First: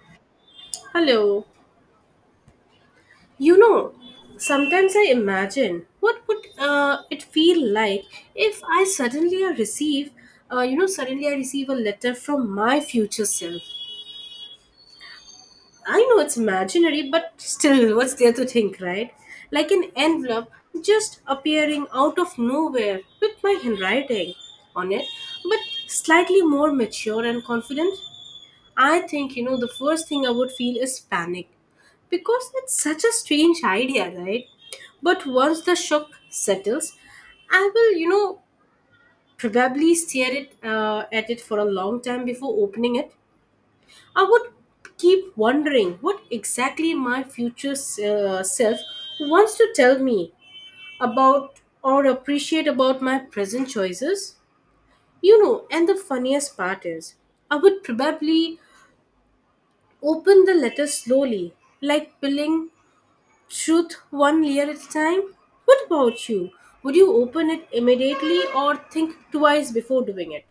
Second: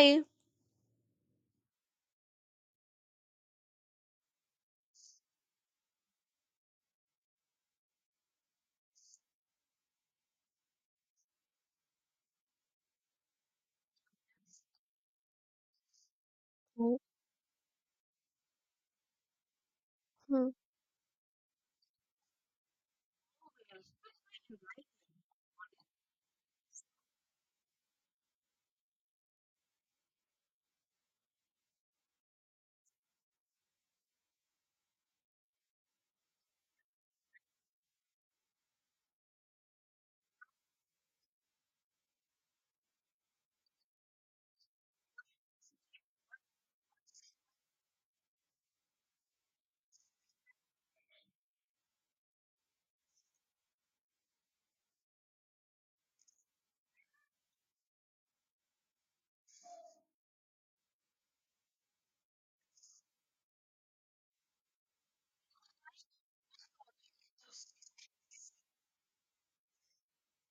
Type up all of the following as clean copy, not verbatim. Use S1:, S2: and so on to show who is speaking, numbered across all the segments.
S1: I-
S2: Hello. You know, Sometimes I imagine what would it feel like if I suddenly receive, suddenly I receive a letter from my future self. I know it's imaginary, but still, what's there to think, right? Like an envelope
S1: Mhm.
S2: just appearing out of nowhere with my handwriting on it, but slightly more mature and confident. I think, the first thing I would feel is panic because it's such a strange idea, right? But once the shock settles, I will, probably stare it at it for a long time before opening it. I would keep wondering what exactly my future self wants to tell me about or appreciate about my present choices. And the funniest part is, I would probably open the letter slowly, like peeling truth one layer at a time. What about you? Would you open it immediately or think twice before doing it?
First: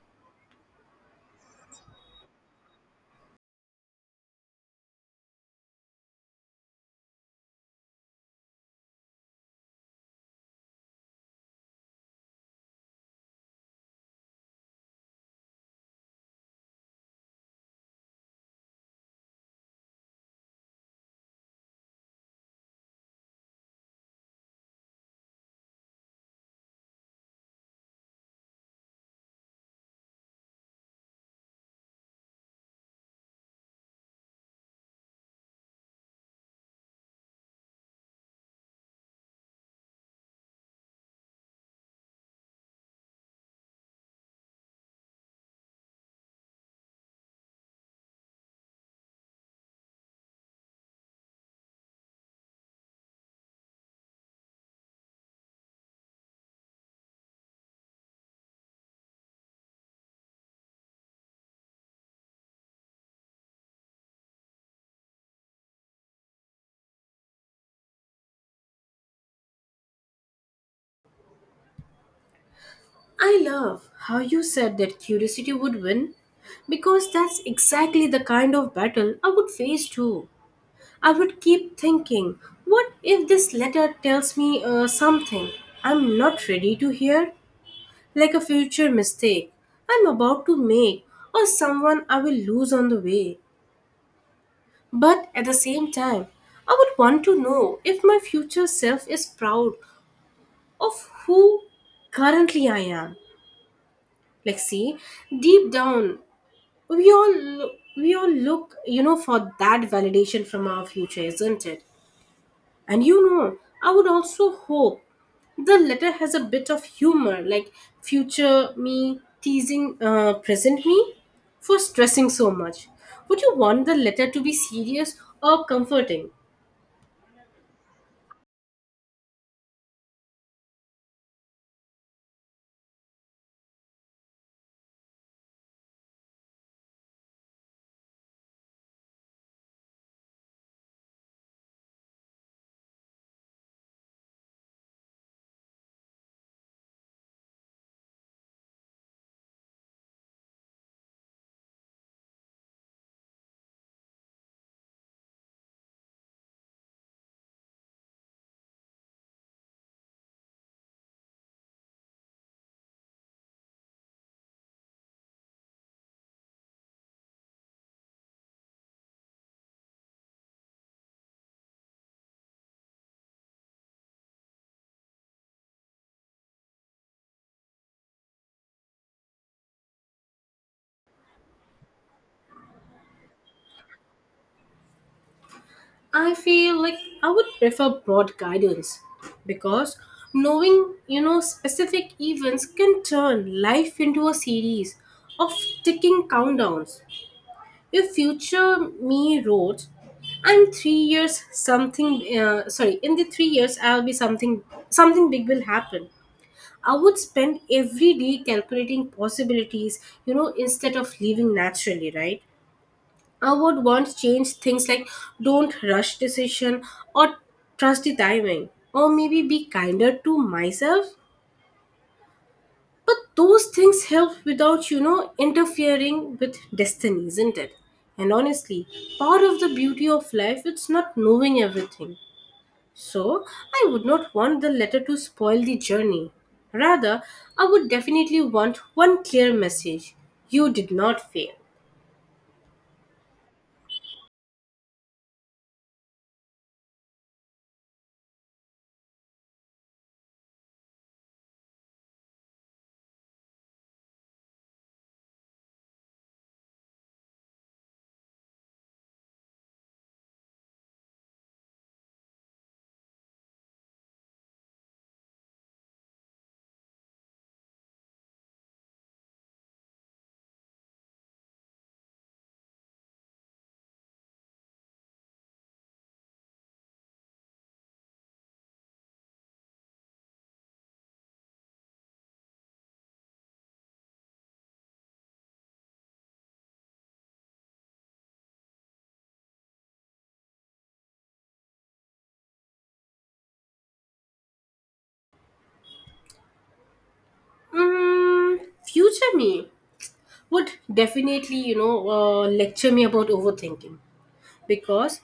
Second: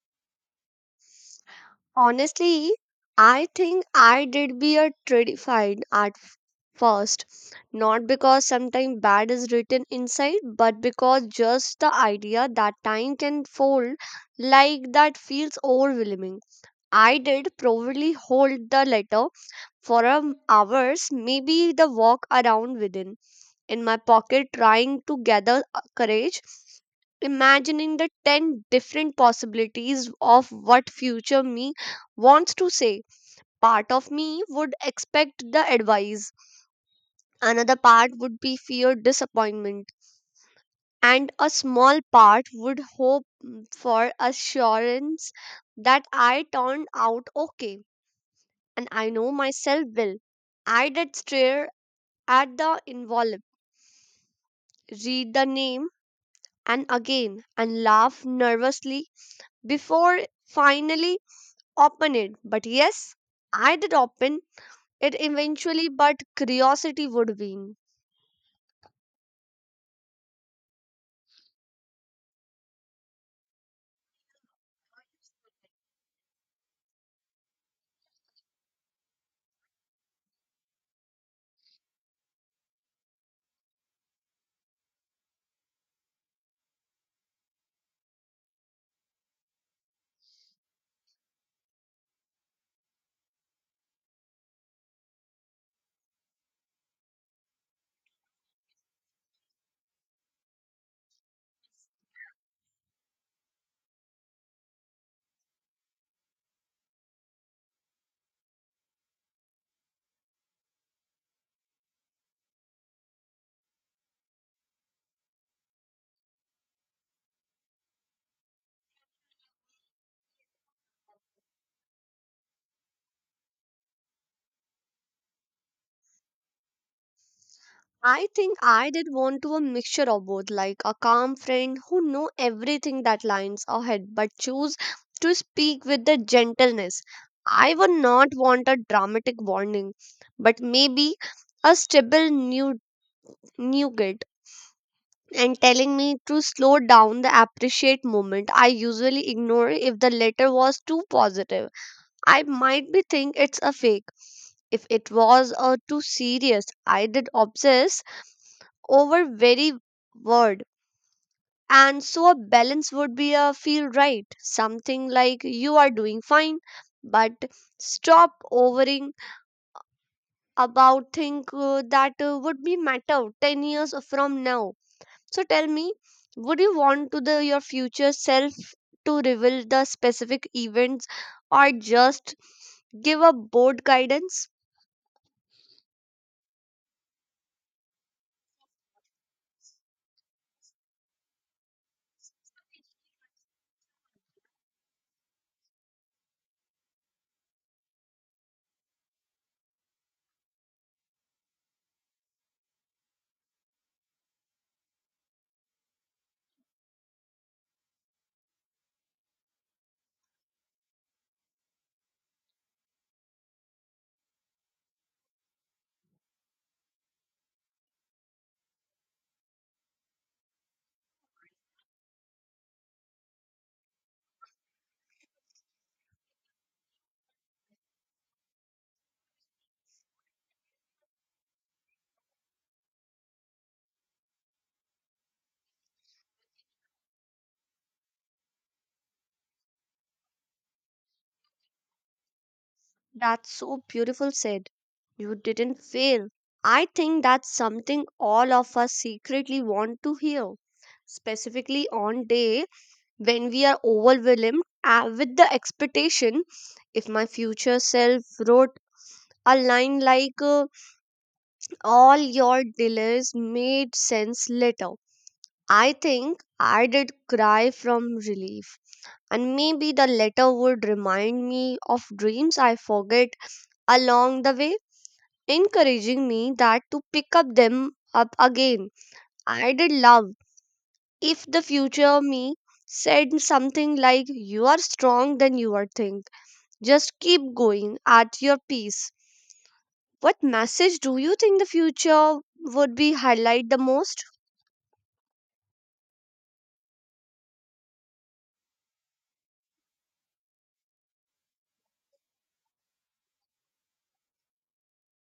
S1: Honestly, I think I did be a terrified at first, not because sometimes bad is written inside, but because just the idea that time can fold like that feels overwhelming. I did probably hold the letter for a hours, maybe the walk around within in my pocket, trying to gather courage imagining the 10 different possibilities of what future me wants to say. Part of me would expect the advice, another part would be fear disappointment, and a small part would hope for assurance that I turned out okay and I know myself well. I did stare at the envelope, read the name and again, and laugh nervously before finally open it. But yes, I did open it eventually, but curiosity would win.
S2: I love how you said that curiosity would win because that's exactly the kind of battle I would face too. I would keep thinking, what if this letter tells me something I'm not ready to hear? Like a future mistake I'm about to make or someone I will lose on the way. But at the same time, I would want to know if my future self is proud of who currently I am. Like, see, deep down, we all lo- we all look, for that validation from our future, isn't it? And I would also hope the letter has a bit of humor, like future me teasing present me for stressing so much. Would you want the letter to be serious or comforting?
S1: I think I did want to a mixture of both, like a calm friend who know everything that lines ahead, but choose to speak with the gentleness. I would not want a dramatic warning, but maybe a stable new nougat and telling me to slow down the appreciate moment I usually ignore if the letter was too positive. I might be think it's a fake. If it was too serious, I did obsess over very word. And so a balance would be a feel right. Something like you are doing fine, but stop overing about think that would be matter 10 years from now. So tell me, would you want to the your future self to reveal the specific events or just give a board guidance?
S2: I feel like I would prefer broad guidance because knowing, specific events can turn life into a series of ticking countdowns. If future me wrote, "I'm 3 years something," sorry, in the 3 years I'll be something. Something big will happen. I would spend every day calculating possibilities, instead of living naturally, right? I would want change things like don't rush decision or trust the timing or maybe be kinder to myself. But those things help without, interfering with destiny, isn't it? And honestly, part of the beauty of life it's not knowing everything. So I would not want the letter to spoil the journey. Rather, I would definitely want one clear message. You did not fail.
S1: That's so beautiful said. You didn't fail. I think that's something all of us secretly want to hear, specifically on day when we are overwhelmed with the expectation. If my future self wrote a line like all your delays made sense later, I think I did cry from relief, and maybe the letter would remind me of dreams I forget along the way, encouraging me that to pick up them up again. I did love if the future me said something like you are strong than you are think. Just keep going at your pace. What message do you think the future would be highlight the most?
S2: Mm, Future me would definitely lecture me about overthinking because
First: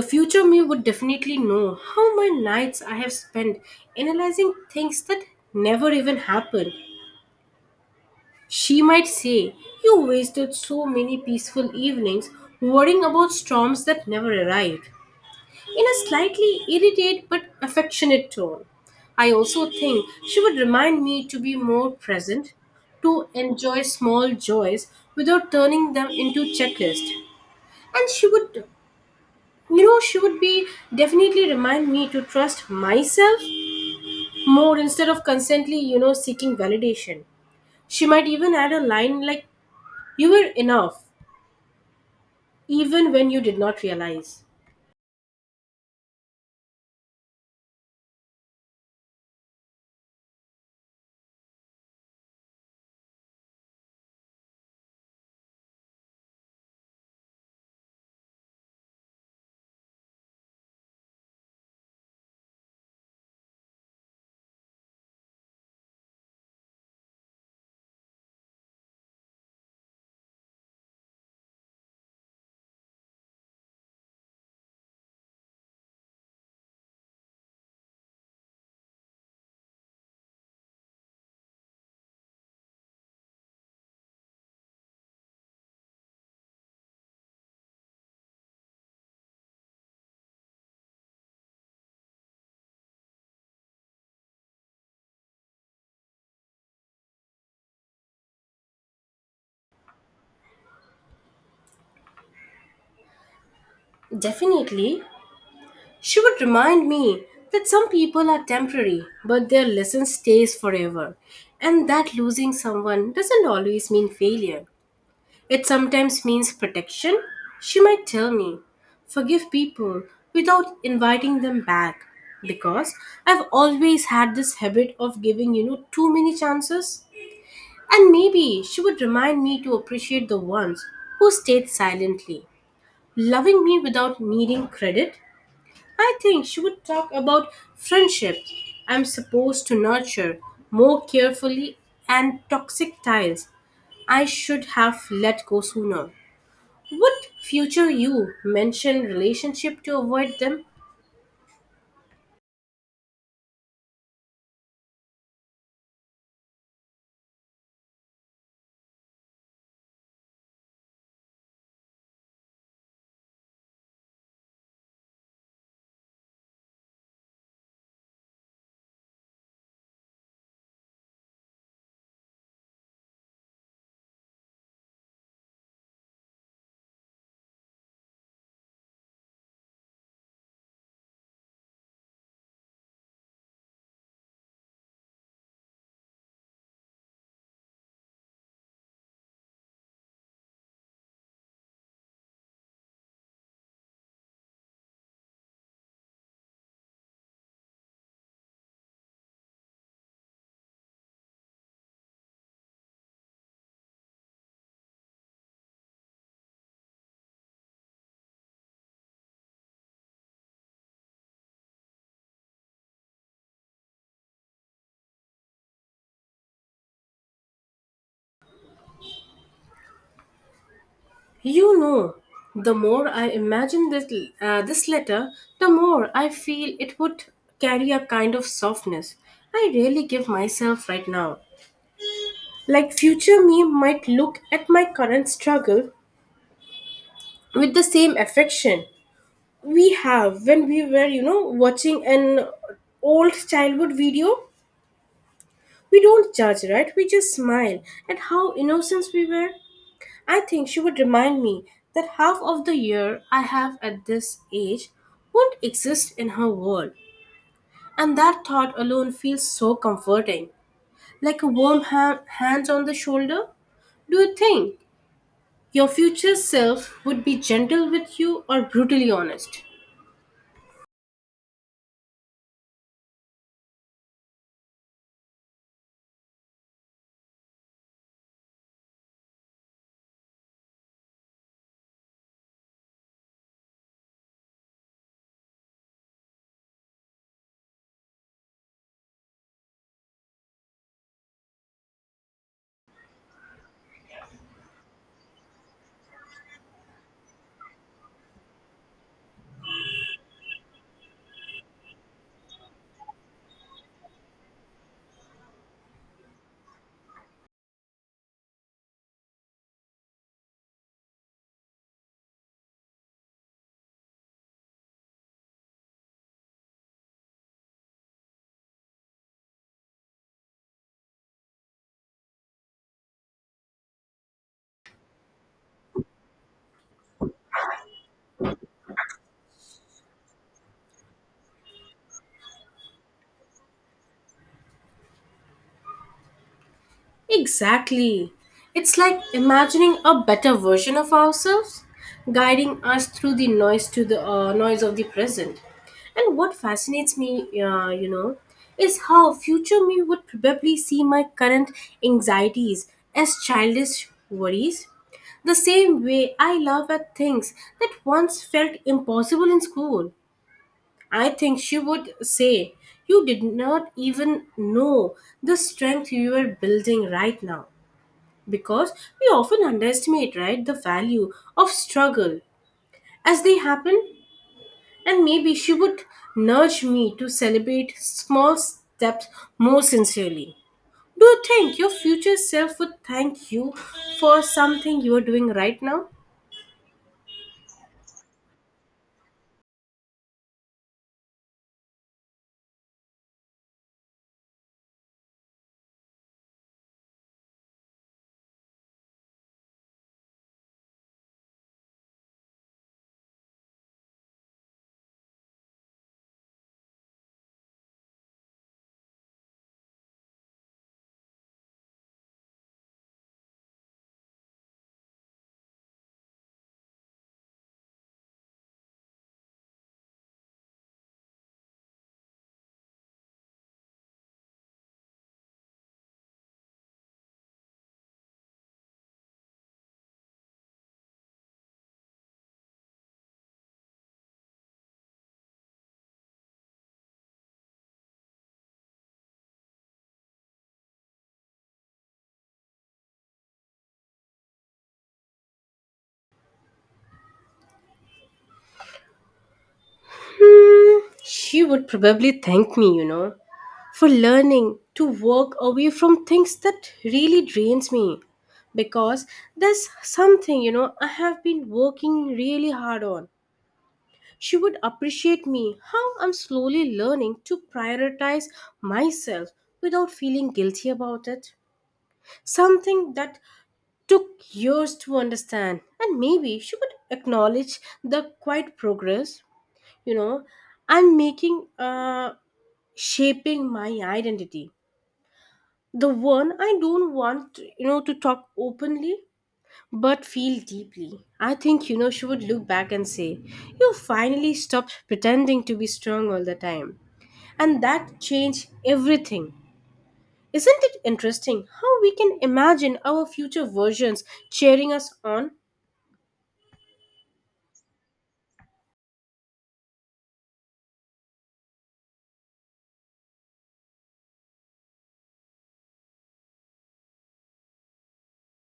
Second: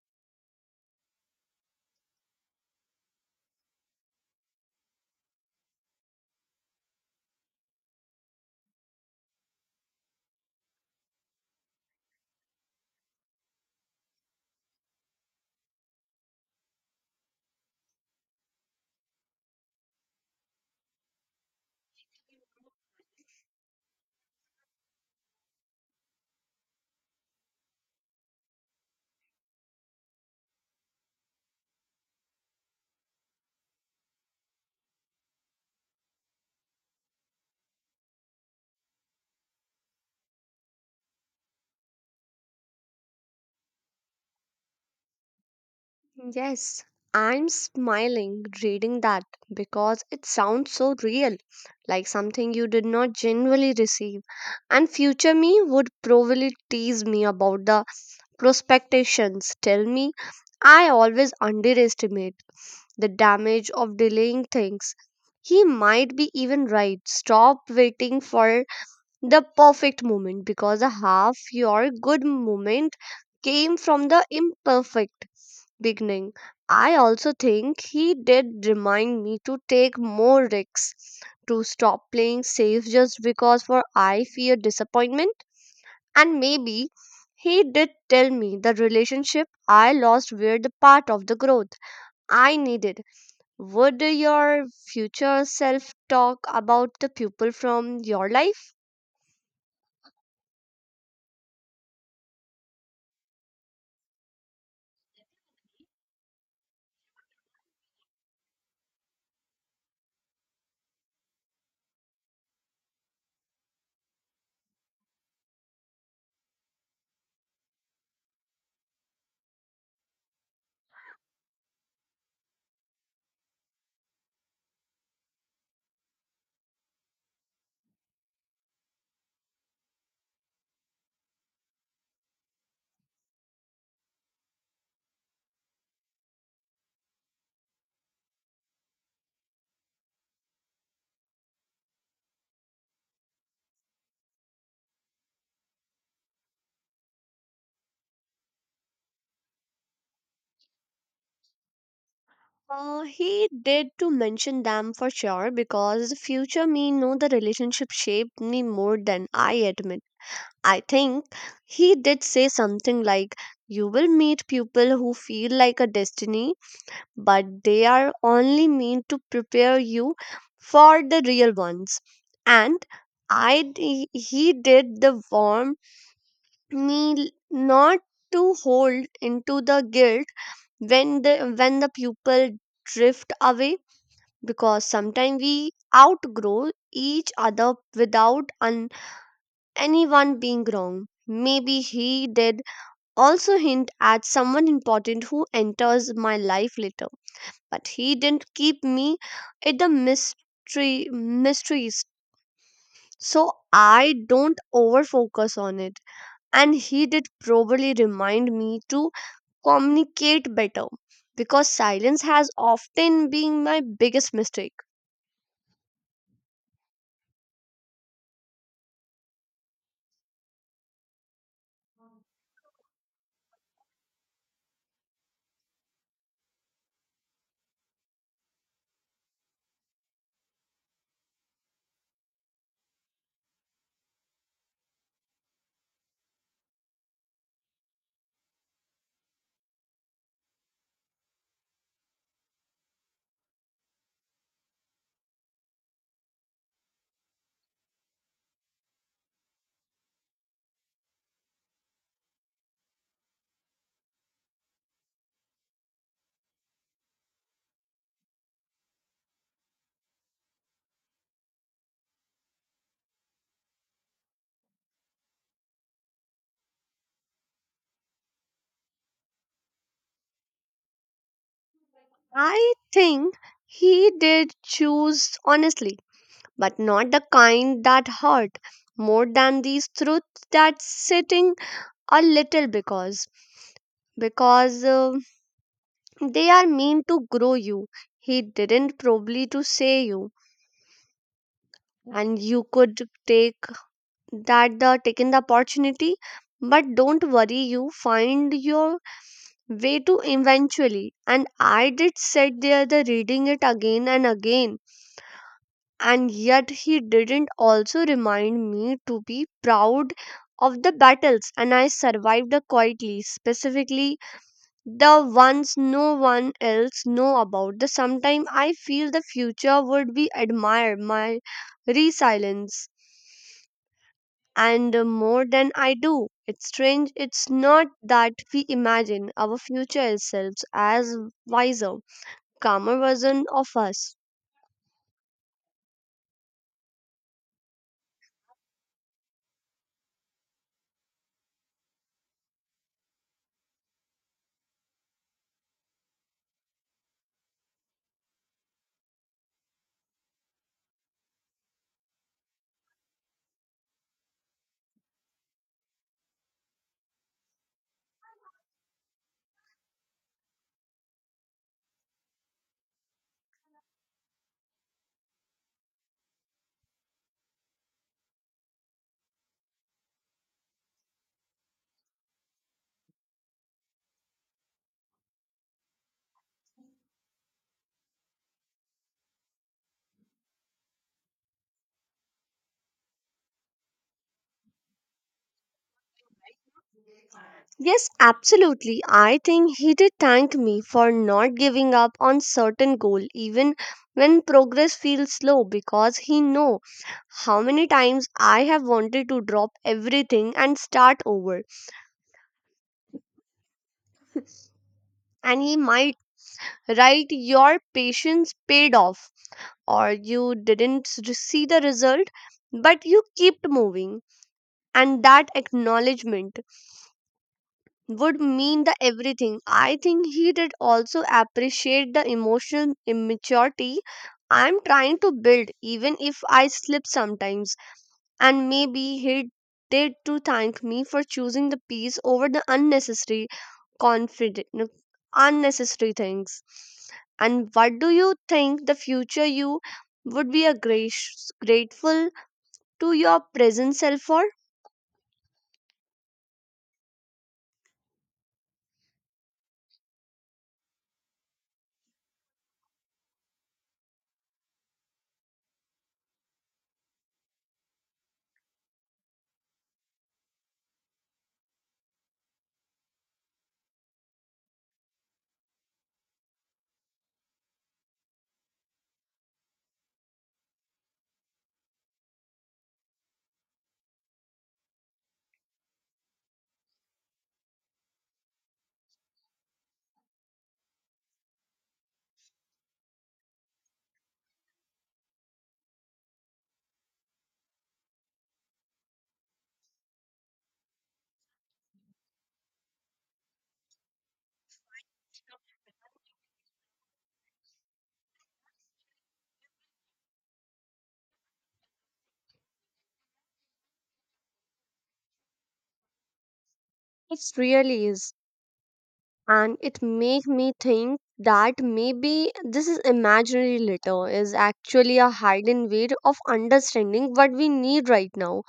S2: the future me would definitely know how my nights I have spent analyzing things that never even happened. She might say, you wasted so many peaceful evenings worrying about storms that never arrived, in a slightly irritated but affectionate tone. I also think she would remind me to be more present, to enjoy small joys without turning them into checklists. And she would you know she would be definitely remind me to trust myself more instead of constantly seeking validation. She might even add a line like, you were enough even when you did not realize.
S1: Yes, I'm smiling reading that because it sounds so real, like something you did not genuinely receive. And future me would probably tease me about the prospectations, tell me I always underestimate the damage of delaying things. He might be even right. Stop waiting for the perfect moment because a half your good moment came from the imperfect beginning. I also think he did remind me to take more risks, to stop playing safe just because for I fear disappointment. And maybe he did tell me the relationship I lost were the part of the growth I needed. Would your future self talk about the people from your life?
S2: Definitely, she would remind me that some people are temporary, but their lesson stays forever, and that losing someone doesn't always mean failure. It sometimes means protection. She might tell me, forgive people without inviting them back, because I've always had this habit of giving, too many chances. And maybe she would remind me to appreciate the ones who stayed silently, loving me without needing credit. I think she would talk about friendships I'm supposed to nurture more carefully and toxic ties I should have let go sooner. Would future you mention relationship to avoid them?
S1: He did to mention them for sure because the future me know the relationship shaped me more than I admit. I think he did say something like, you will meet people who feel like a destiny, but they are only meant to prepare you for the real ones. And he did the warm me not to hold into the guilt when the people drift away because sometimes we outgrow each other without anyone being wrong. Maybe he did also hint at someone important who enters my life later. But he didn't keep me at the mystery mysteries. So I don't overfocus on it. And he did probably remind me to communicate better because silence has often been my biggest mistake.
S2: You know, the more I imagine this letter, the more I feel it would carry a kind of softness I really give myself right now. Like future me might look at my current struggle with the same affection we have when we were watching an old childhood video. We don't judge, right? We just smile at how innocent we were. I think she would remind me that half of the year I have at this age won't exist in her world, and that thought alone feels so comforting, like a warm hand on the shoulder. Do you think your future self would be gentle with you or brutally honest?
S1: I think he did choose honestly, but not the kind that hurt more than these truths that sitting a little because they are meant to grow you. He didn't probably to say you and you could take that the taken the opportunity, but don't worry you find your way to eventually. And I did sit there the reading it again and again. And yet he didn't also remind me to be proud of the battles and I survived quietly, specifically the ones no one else know about. The sometime I feel the future would be admire my resilience and more than I do. It's strange it's not that we imagine our future selves as wiser, calmer version of us.
S2: Exactly. It's like imagining a better version of ourselves, guiding us through the noise to the noise of the present. And what fascinates me, is how future me would probably see my current anxieties as childish worries, the same way I laugh at things that once felt impossible in school. I think she would say, you did not even know the strength you are building right now, because we often underestimate right the value of struggle as they happen. And maybe she would nudge me to celebrate small steps more sincerely. Do you think your future self would thank you for something you are doing right now?
S1: Yes, absolutely. I think he did thank me for not giving up on certain goal even when progress feels slow because he know how many times I have wanted to drop everything and start over. And he might write your patience paid off or you didn't see the result but you kept moving, and that acknowledgement would mean the everything. I think he did also appreciate the emotional immaturity I'm trying to build, even if I slip sometimes. And maybe he did to thank me for choosing the peace over the unnecessary confident unnecessary things. And what do you think the future you would be a grace, grateful to your present self for?
S2: Hmm, she would probably thank me for learning to walk away from things that really drains me, because there's something I have been working really hard on. She would appreciate me how I'm slowly learning to prioritize myself without feeling guilty about it. Something that took years to understand, and maybe she would acknowledge the quiet progress, you know, I'm making, shaping my identity. The one I don't want, to talk openly but feel deeply. I think, she would look back and say, you finally stopped pretending to be strong all the time, and that changed everything. Isn't it interesting how we can imagine our future versions cheering us on?
S1: It really is. And it make me think that maybe this is imaginary litter is actually a hidden way of understanding what we need right now,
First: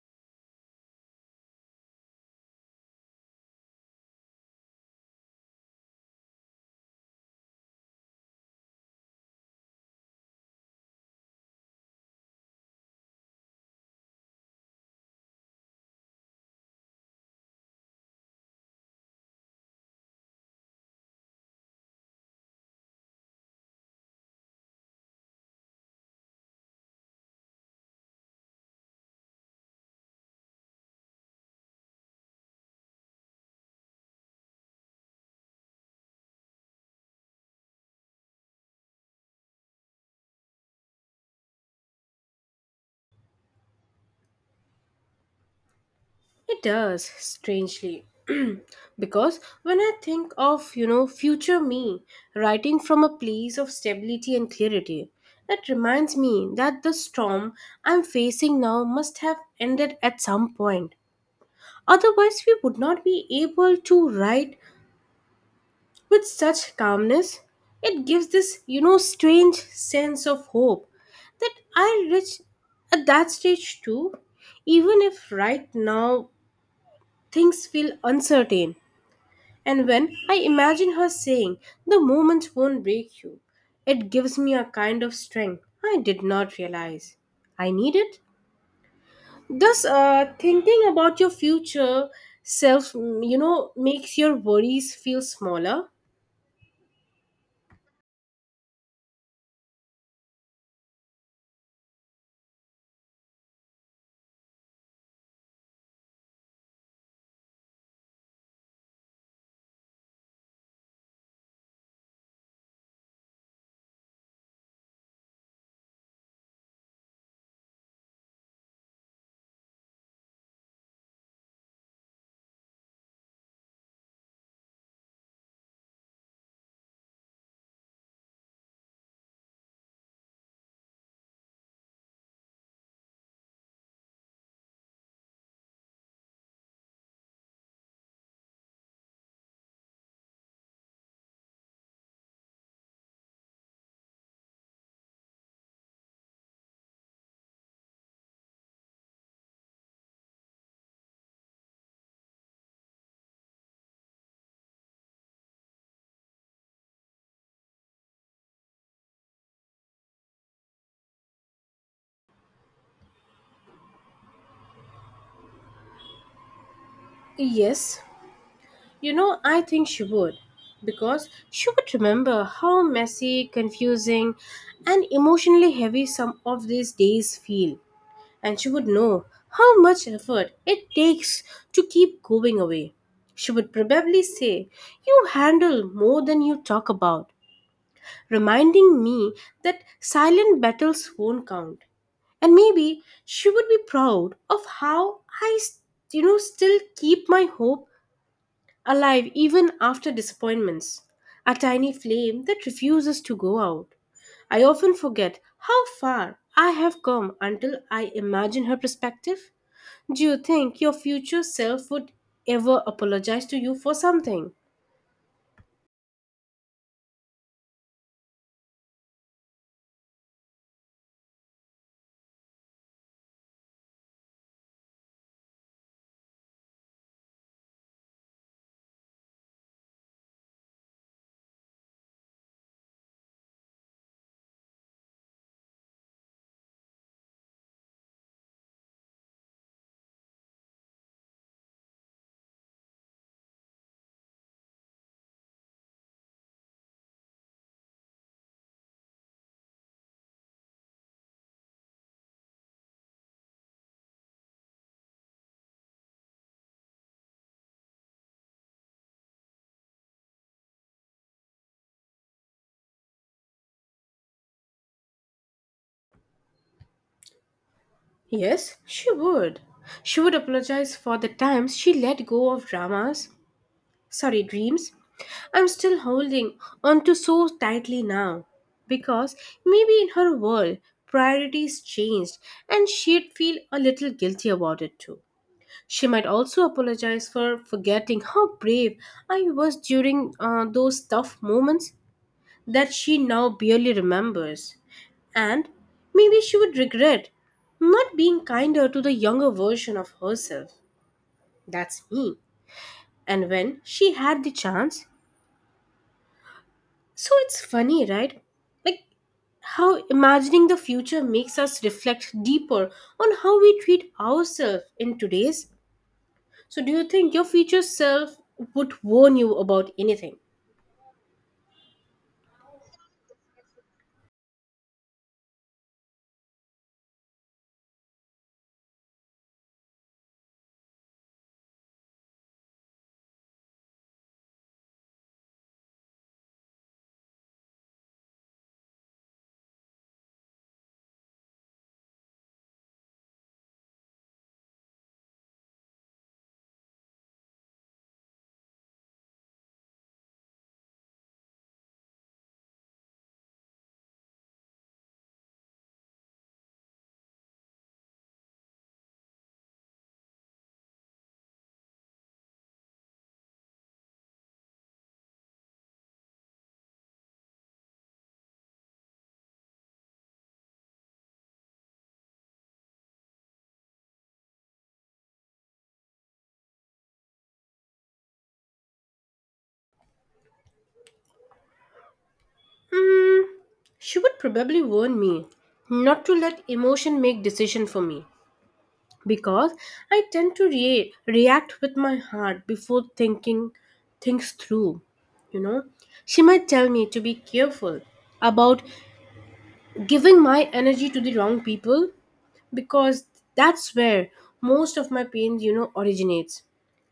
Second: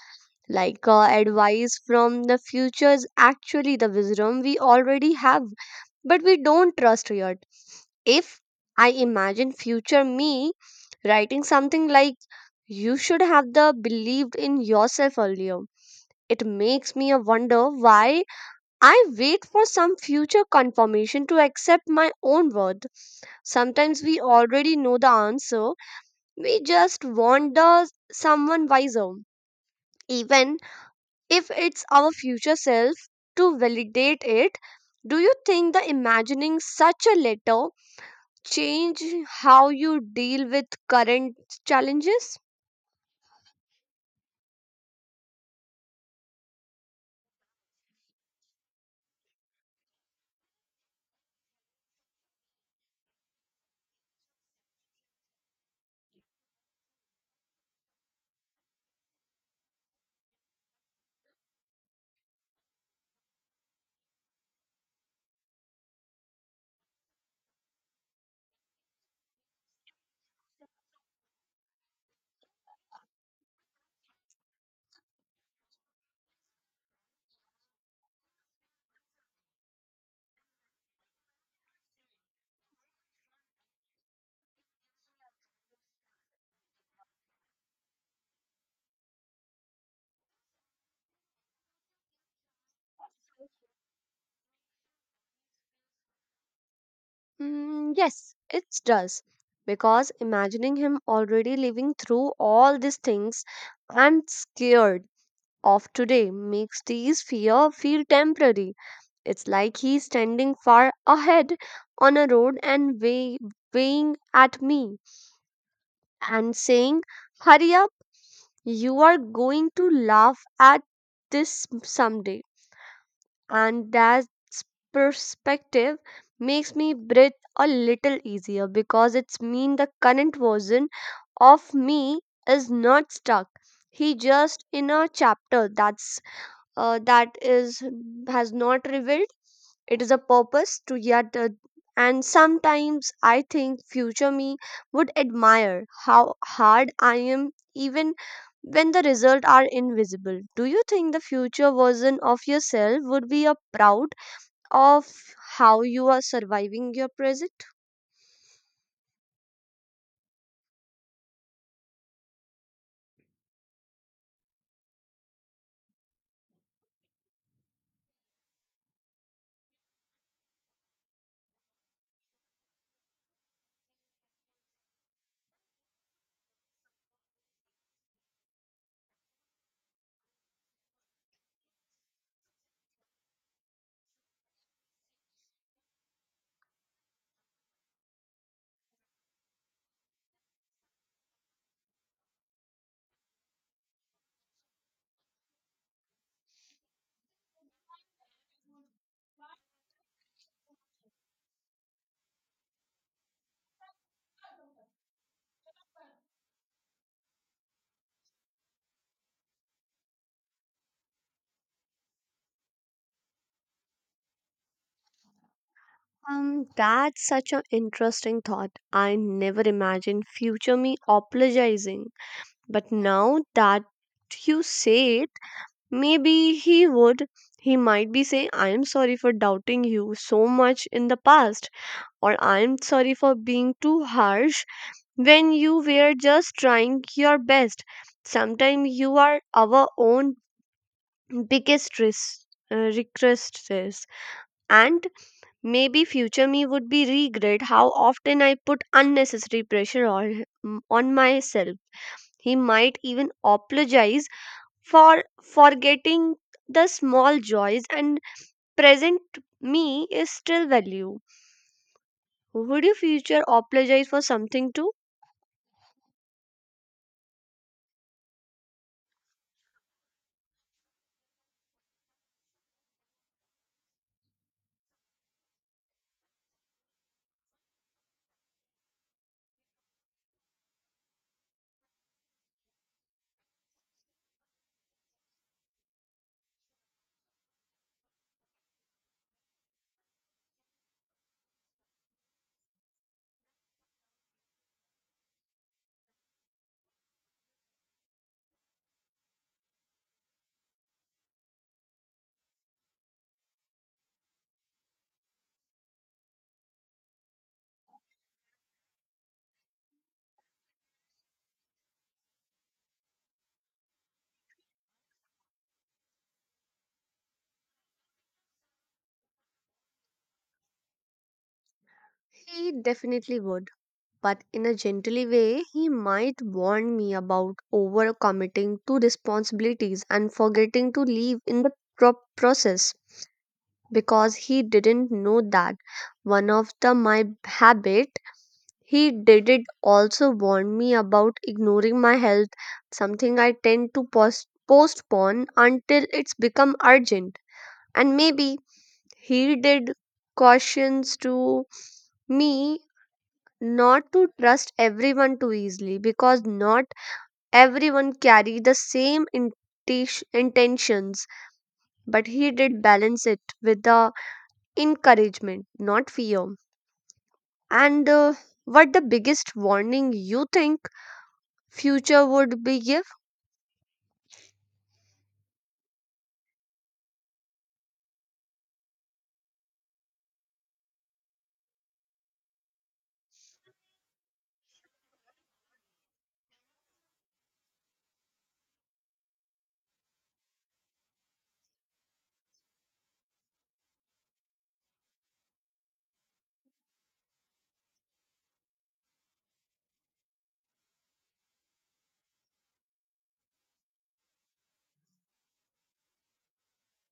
S1: like advice from the future is actually the wisdom we already have but we don't trust yet. If I imagine future me writing something like you should have the believed in yourself earlier, it makes me a wonder why I wait for some future confirmation to accept my own word. Sometimes we already know the answer, we just want the someone wiser, even if it's our future self, to validate it. Do you think the imagining such a letter change how you deal with current challenges?
S2: It does, strangely. Because when I think of, future me writing from a place of stability and clarity, it reminds me that the storm I'm facing now must have ended at some point. Otherwise, we would not be able to write with such calmness. It gives this, strange sense of hope that I'll reach at that stage too, even if right now things feel uncertain. And when I imagine her saying, the moment won't break you, it gives me a kind of strength I did not realize I need it. Thus, thinking about your future self, makes your worries feel smaller.
S1: Mm, yes, it does. Because imagining him already living through all these things, I'm scared of today makes these fear feel temporary. It's like he's standing far ahead on a road and wave, waving at me and saying, hurry up, you are going to laugh at this someday. And that perspective makes me breathe a little easier because it's mean the current version of me is not stuck. He just in a chapter that is has not revealed it is a purpose to yet. And sometimes I think future me would admire how hard I am even when the results are invisible. Do you think the future version of yourself would be a proud of how you are surviving your present?
S2: Yes. I think she would, because she would remember how messy, confusing, and emotionally heavy some of these days feel, and she would know how much effort it takes to keep going away. She would probably say, you handle more than you talk about, reminding me that silent battles won't count. And maybe she would be proud of how I still keep my hope alive even after disappointments. A tiny flame that refuses to go out. I often forget how far I have come until I imagine her perspective. Do you think your future self would ever apologize to you for something?
S1: That's such an interesting thought. I never imagined future me apologizing. But now that you say it, maybe he would. He might be saying, I am sorry for doubting you so much in the past, or I am sorry for being too harsh when you were just trying your best. Sometimes you are our own biggest risk. Requesters and maybe future me would be regret how often I put unnecessary pressure on myself. He might even apologize for forgetting the small joys and present me is still value. Would your future apologize for something too?
S2: Yes, she would. She would apologize for the times she let go of dreams, I'm still holding on to so tightly now. Because maybe in her world, priorities changed and she'd feel a little guilty about it too. She might also apologize for forgetting how brave I was during those tough moments that she now barely remembers. And maybe she would regret not being kinder to the younger version of herself. That's me. And when she had the chance, so it's funny, right? Like how imagining the future makes us reflect deeper on how we treat ourselves in today's. So, do you think your future self would warn you about anything?
S1: He definitely would, but in a gently way, he might warn me about overcommitting to responsibilities and forgetting to leave in the process because he didn't know that one of the my habit. He did it also warn me about ignoring my health, something I tend to postpone until it's become urgent. And maybe he did cautions to me not to trust everyone too easily because not everyone carry the same intentions, but he did balance it with the encouragement not fear. And what the biggest warning you think future would be give?
S2: Hmm, she would probably warn me not to let emotion make decision for me, because I tend to react with my heart before thinking things through. You know, she might tell me to be careful about giving my energy to the wrong people, because that's where most of my pain originates.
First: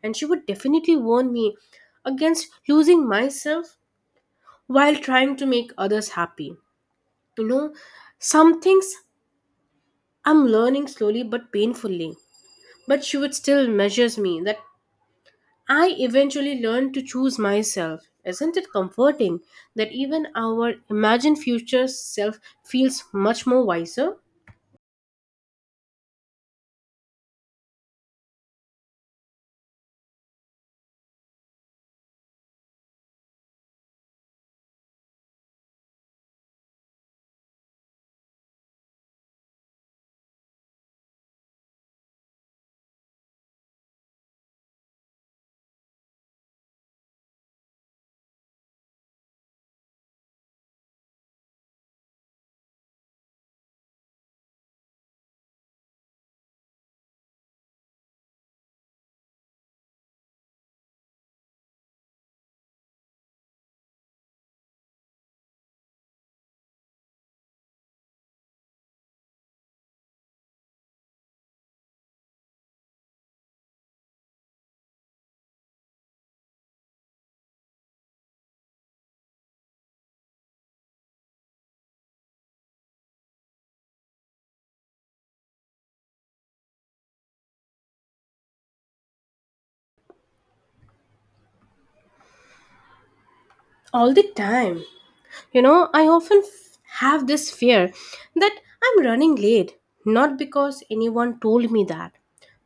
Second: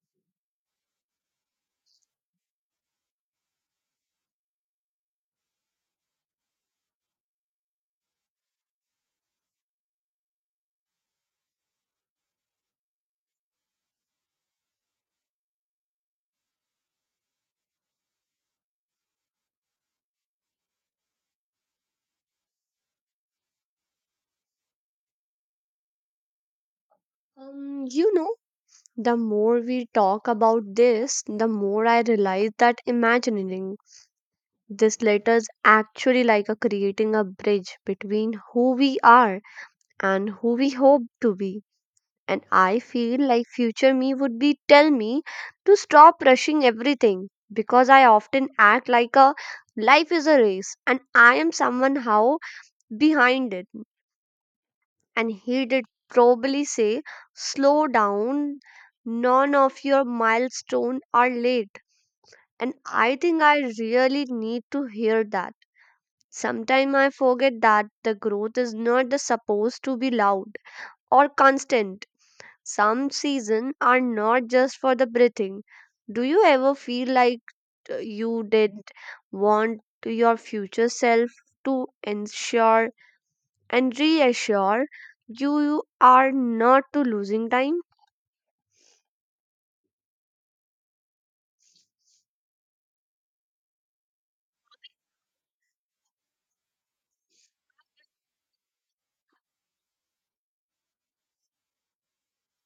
S2: And she would definitely warn me against losing myself while trying to make others happy. you know some things I'm learning slowly but painfully, but she would still measures me that I eventually learn to choose myself. Isn't it comforting that even our imagined future self feels much more wiser?
S1: Um, you know the more we talk about this, the more I realize that imagining this letters actually like a creating a bridge between who we are and who we hope to be. And I feel like future me would be tell me to stop rushing everything because I often act like a life is a race and I am somehow behind it. And he did probably say, slow down, none of your milestones are late. And I think I really need to hear that. Sometimes I forget that the growth is not the supposed to be loud or constant. Some seasons are not just for the breathing. Do you ever feel like you did want your future self to ensure and reassure you you are not to losing time?
S2: All the time. You know, I often have this fear that I'm running late, not because anyone told me that,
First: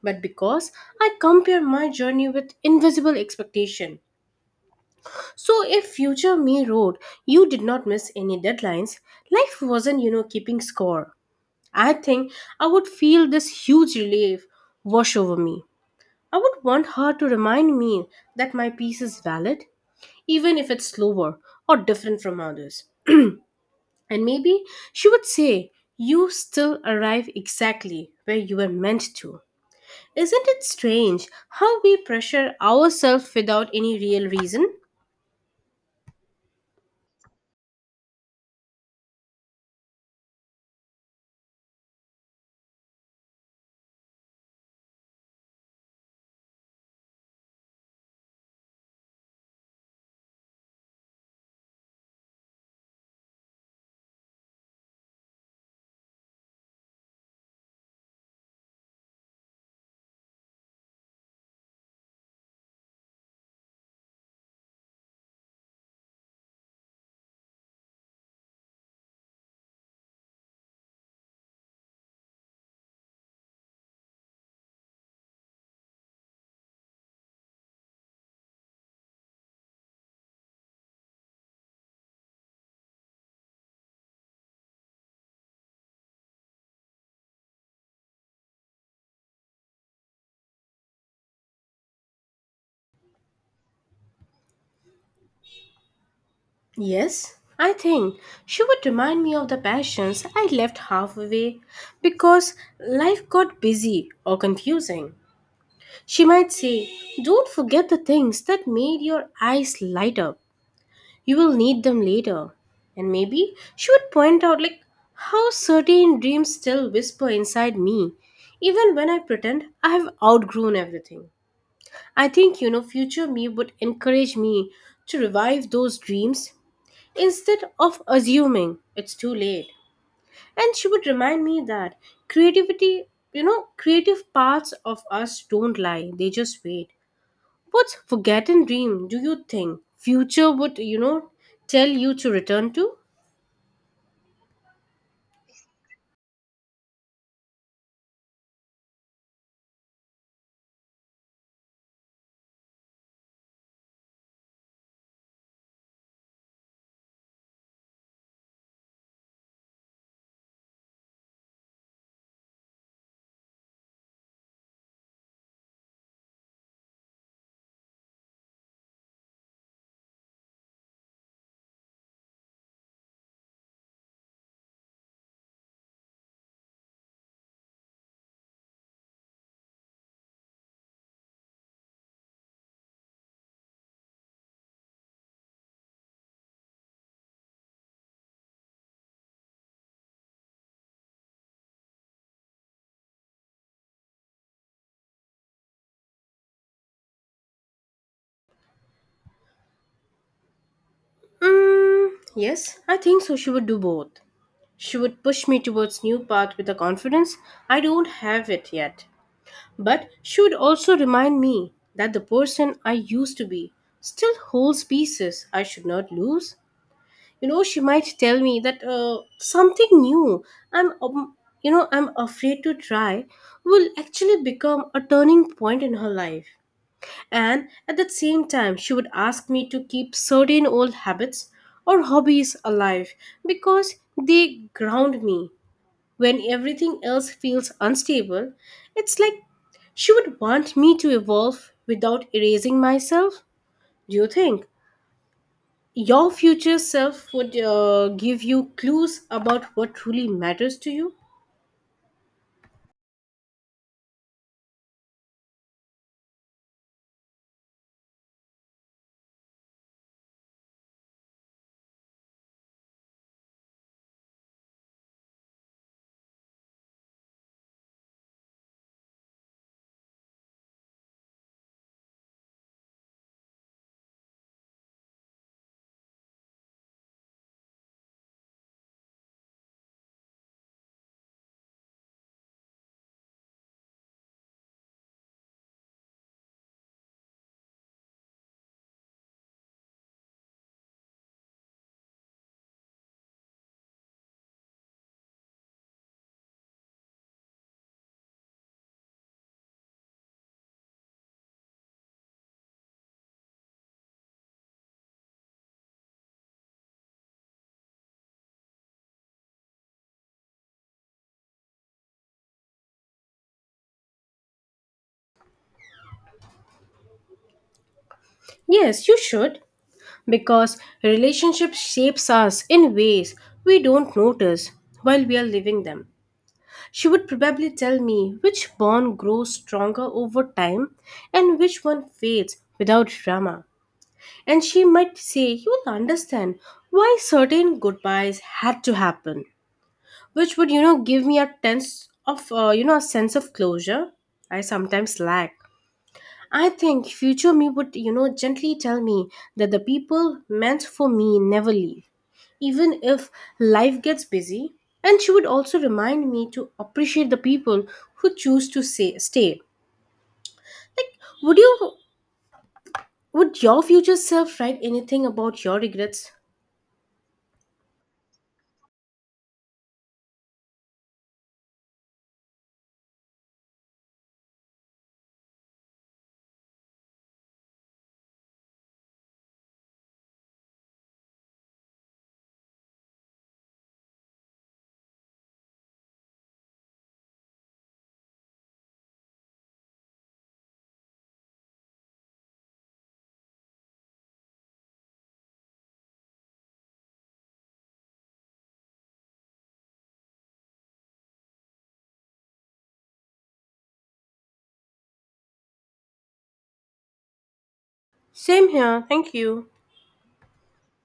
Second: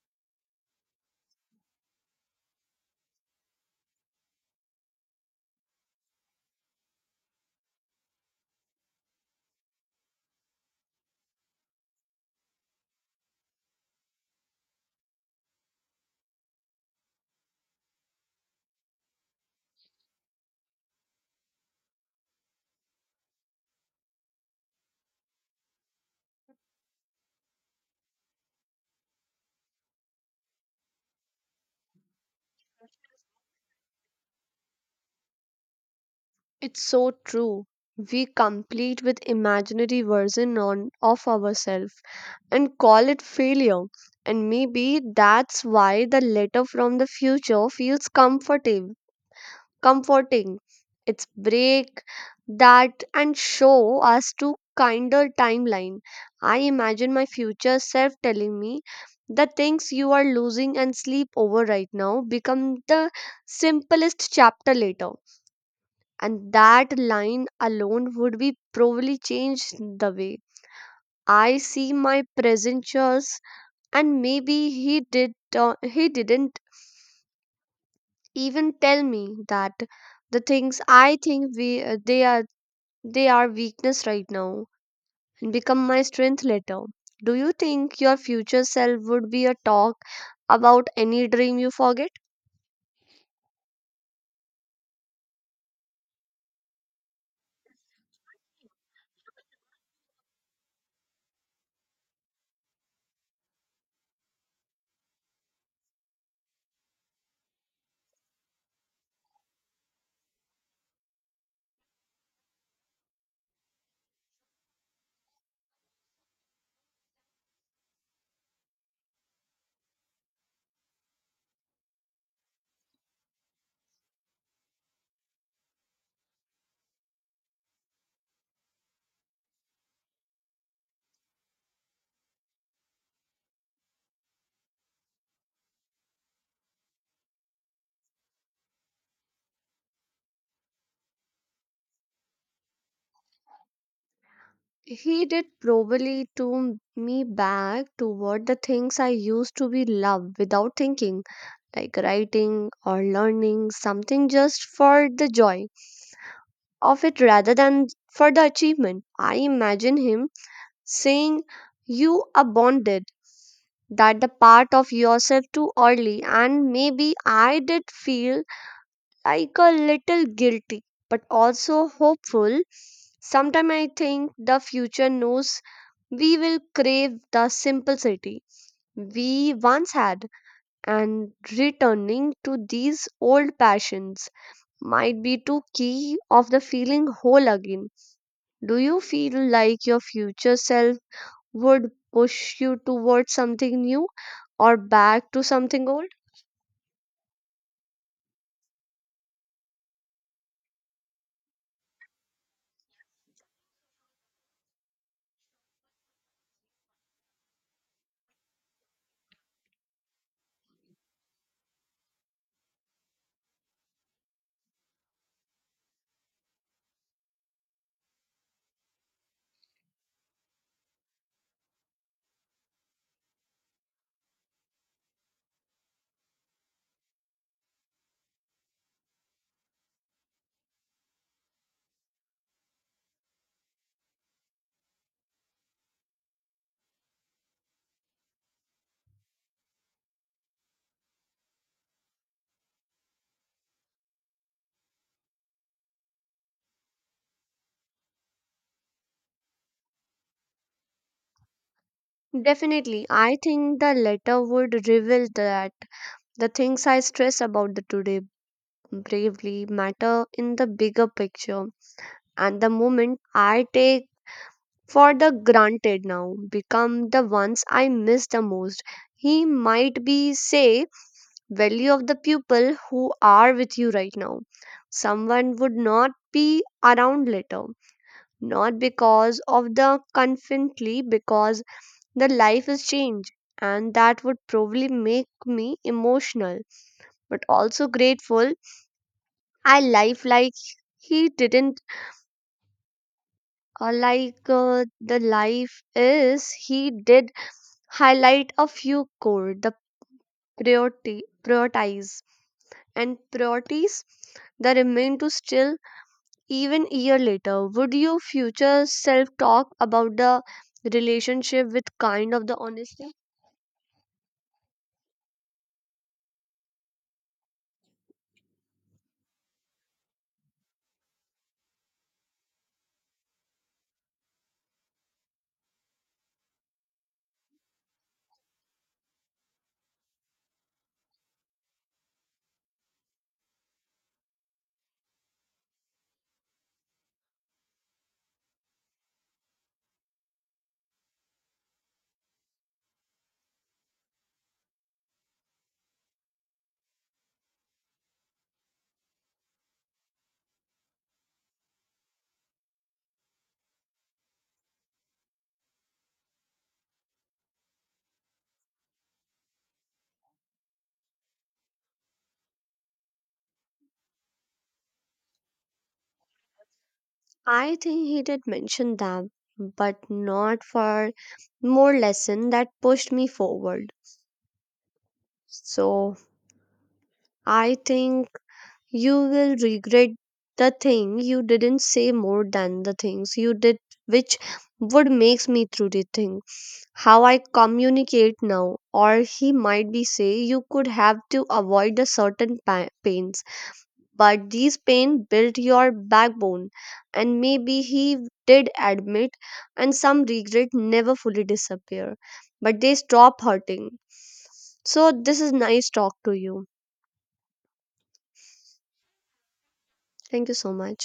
S2: but because I compare my journey with invisible expectation. So if future me wrote, you did not miss any deadlines, life wasn't, keeping score. I think I would feel this huge relief wash over me. I would want her to remind me that my piece is valid, even if it's slower or different from others. And maybe she would say, you still arrive exactly where you were meant to. Isn't it strange how we pressure ourselves without any real reason?
S1: It's so true. We complete with imaginary version on of ourselves and call it failure. And maybe that's why the letter from the future feels comforting. Comforting. It's break that and show us to kinder timeline. I imagine my future self telling me the things you are losing and sleep over right now become the simplest chapter later. And that line alone would be probably changed the way I see my present years. And maybe he did he didn't even tell me that the things I think we they are weakness right now and become my strength later. Do you think your future self would be a talk about any dream you forget?
S2: Yes, I think she would remind me of the passions I left halfway because life got busy or confusing. She might say, don't forget the things that made your eyes light up. You will need them later. And maybe she would point out, like, how certain dreams still whisper inside me, even when I pretend I have outgrown everything. I think, future me would encourage me to revive those dreams instead of assuming it's too late. And she would remind me that creativity, creative parts of us don't lie, they just wait. What's forgotten dream do you think future would, tell you to return to?
S1: He did probably to me back toward the things I used to be love without thinking, like writing or learning something just for the joy of it rather than for the achievement. I imagine him saying, you are bonded that the part of yourself too early, and maybe I did feel like a little guilty, but also hopeful. Sometimes I think the future knows we will crave the simplicity we once had, and returning to these old passions might be too key of the feeling whole again. Do you feel like your future self would push you towards something new or back to something old?
S2: Mm, yes, I think so. She would do both. She would push me towards new path with a confidence I don't have it yet. But she would also remind me that the person I used to be still holds pieces I should not lose. You know, she might tell me that something new I'm, um, I'm afraid to try will actually become a turning point in her life. And at the same time, she would ask me to keep certain old habits or hobbies alive because they ground me. When everything else feels unstable, it's like she would want me to evolve without erasing myself. Do you think your future self would give you clues about what truly matters to you?
S1: Definitely, I think the letter would reveal that the things I stress about the today bravely matter in the bigger picture. And the moment I take for the granted now become the ones I miss the most. He might be say value of the people who are with you right now. Someone would not be around later, not because of the confidently, because the life is changed, and that would probably make me emotional, but also grateful. I life like he didn't, or like the life is he did highlight a few core the priority prioritize and priorities the remain to still even year later. Would your future self talk about the relationship with kind of the honesty?
S2: Yes, you should. Because relationship shapes us in ways we don't notice while we are living them. She would probably tell me which bond grows stronger over time and which one fades without drama. And she might say, you'll understand why certain goodbyes had to happen, which would, give me a tense of, you know, a sense of closure I sometimes lack. I think future me would, gently tell me that the people meant for me never leave, even if life gets busy. And she would also remind me to appreciate the people who choose to say, stay. Like, would you, would your future self write anything about your regrets?
S1: I think he did mention them but not for more lesson that pushed me forward. So I think you will regret the thing you didn't say more than the things you did, which would makes me truly think how I communicate now. Or he might be say you could have to avoid the certain pains, but these pain built your backbone, and maybe he did admit, and some regret never fully disappear, but they stop hurting. So this is nice talk to you.
S2: Same here. Thank you.
S1: Thank you so much.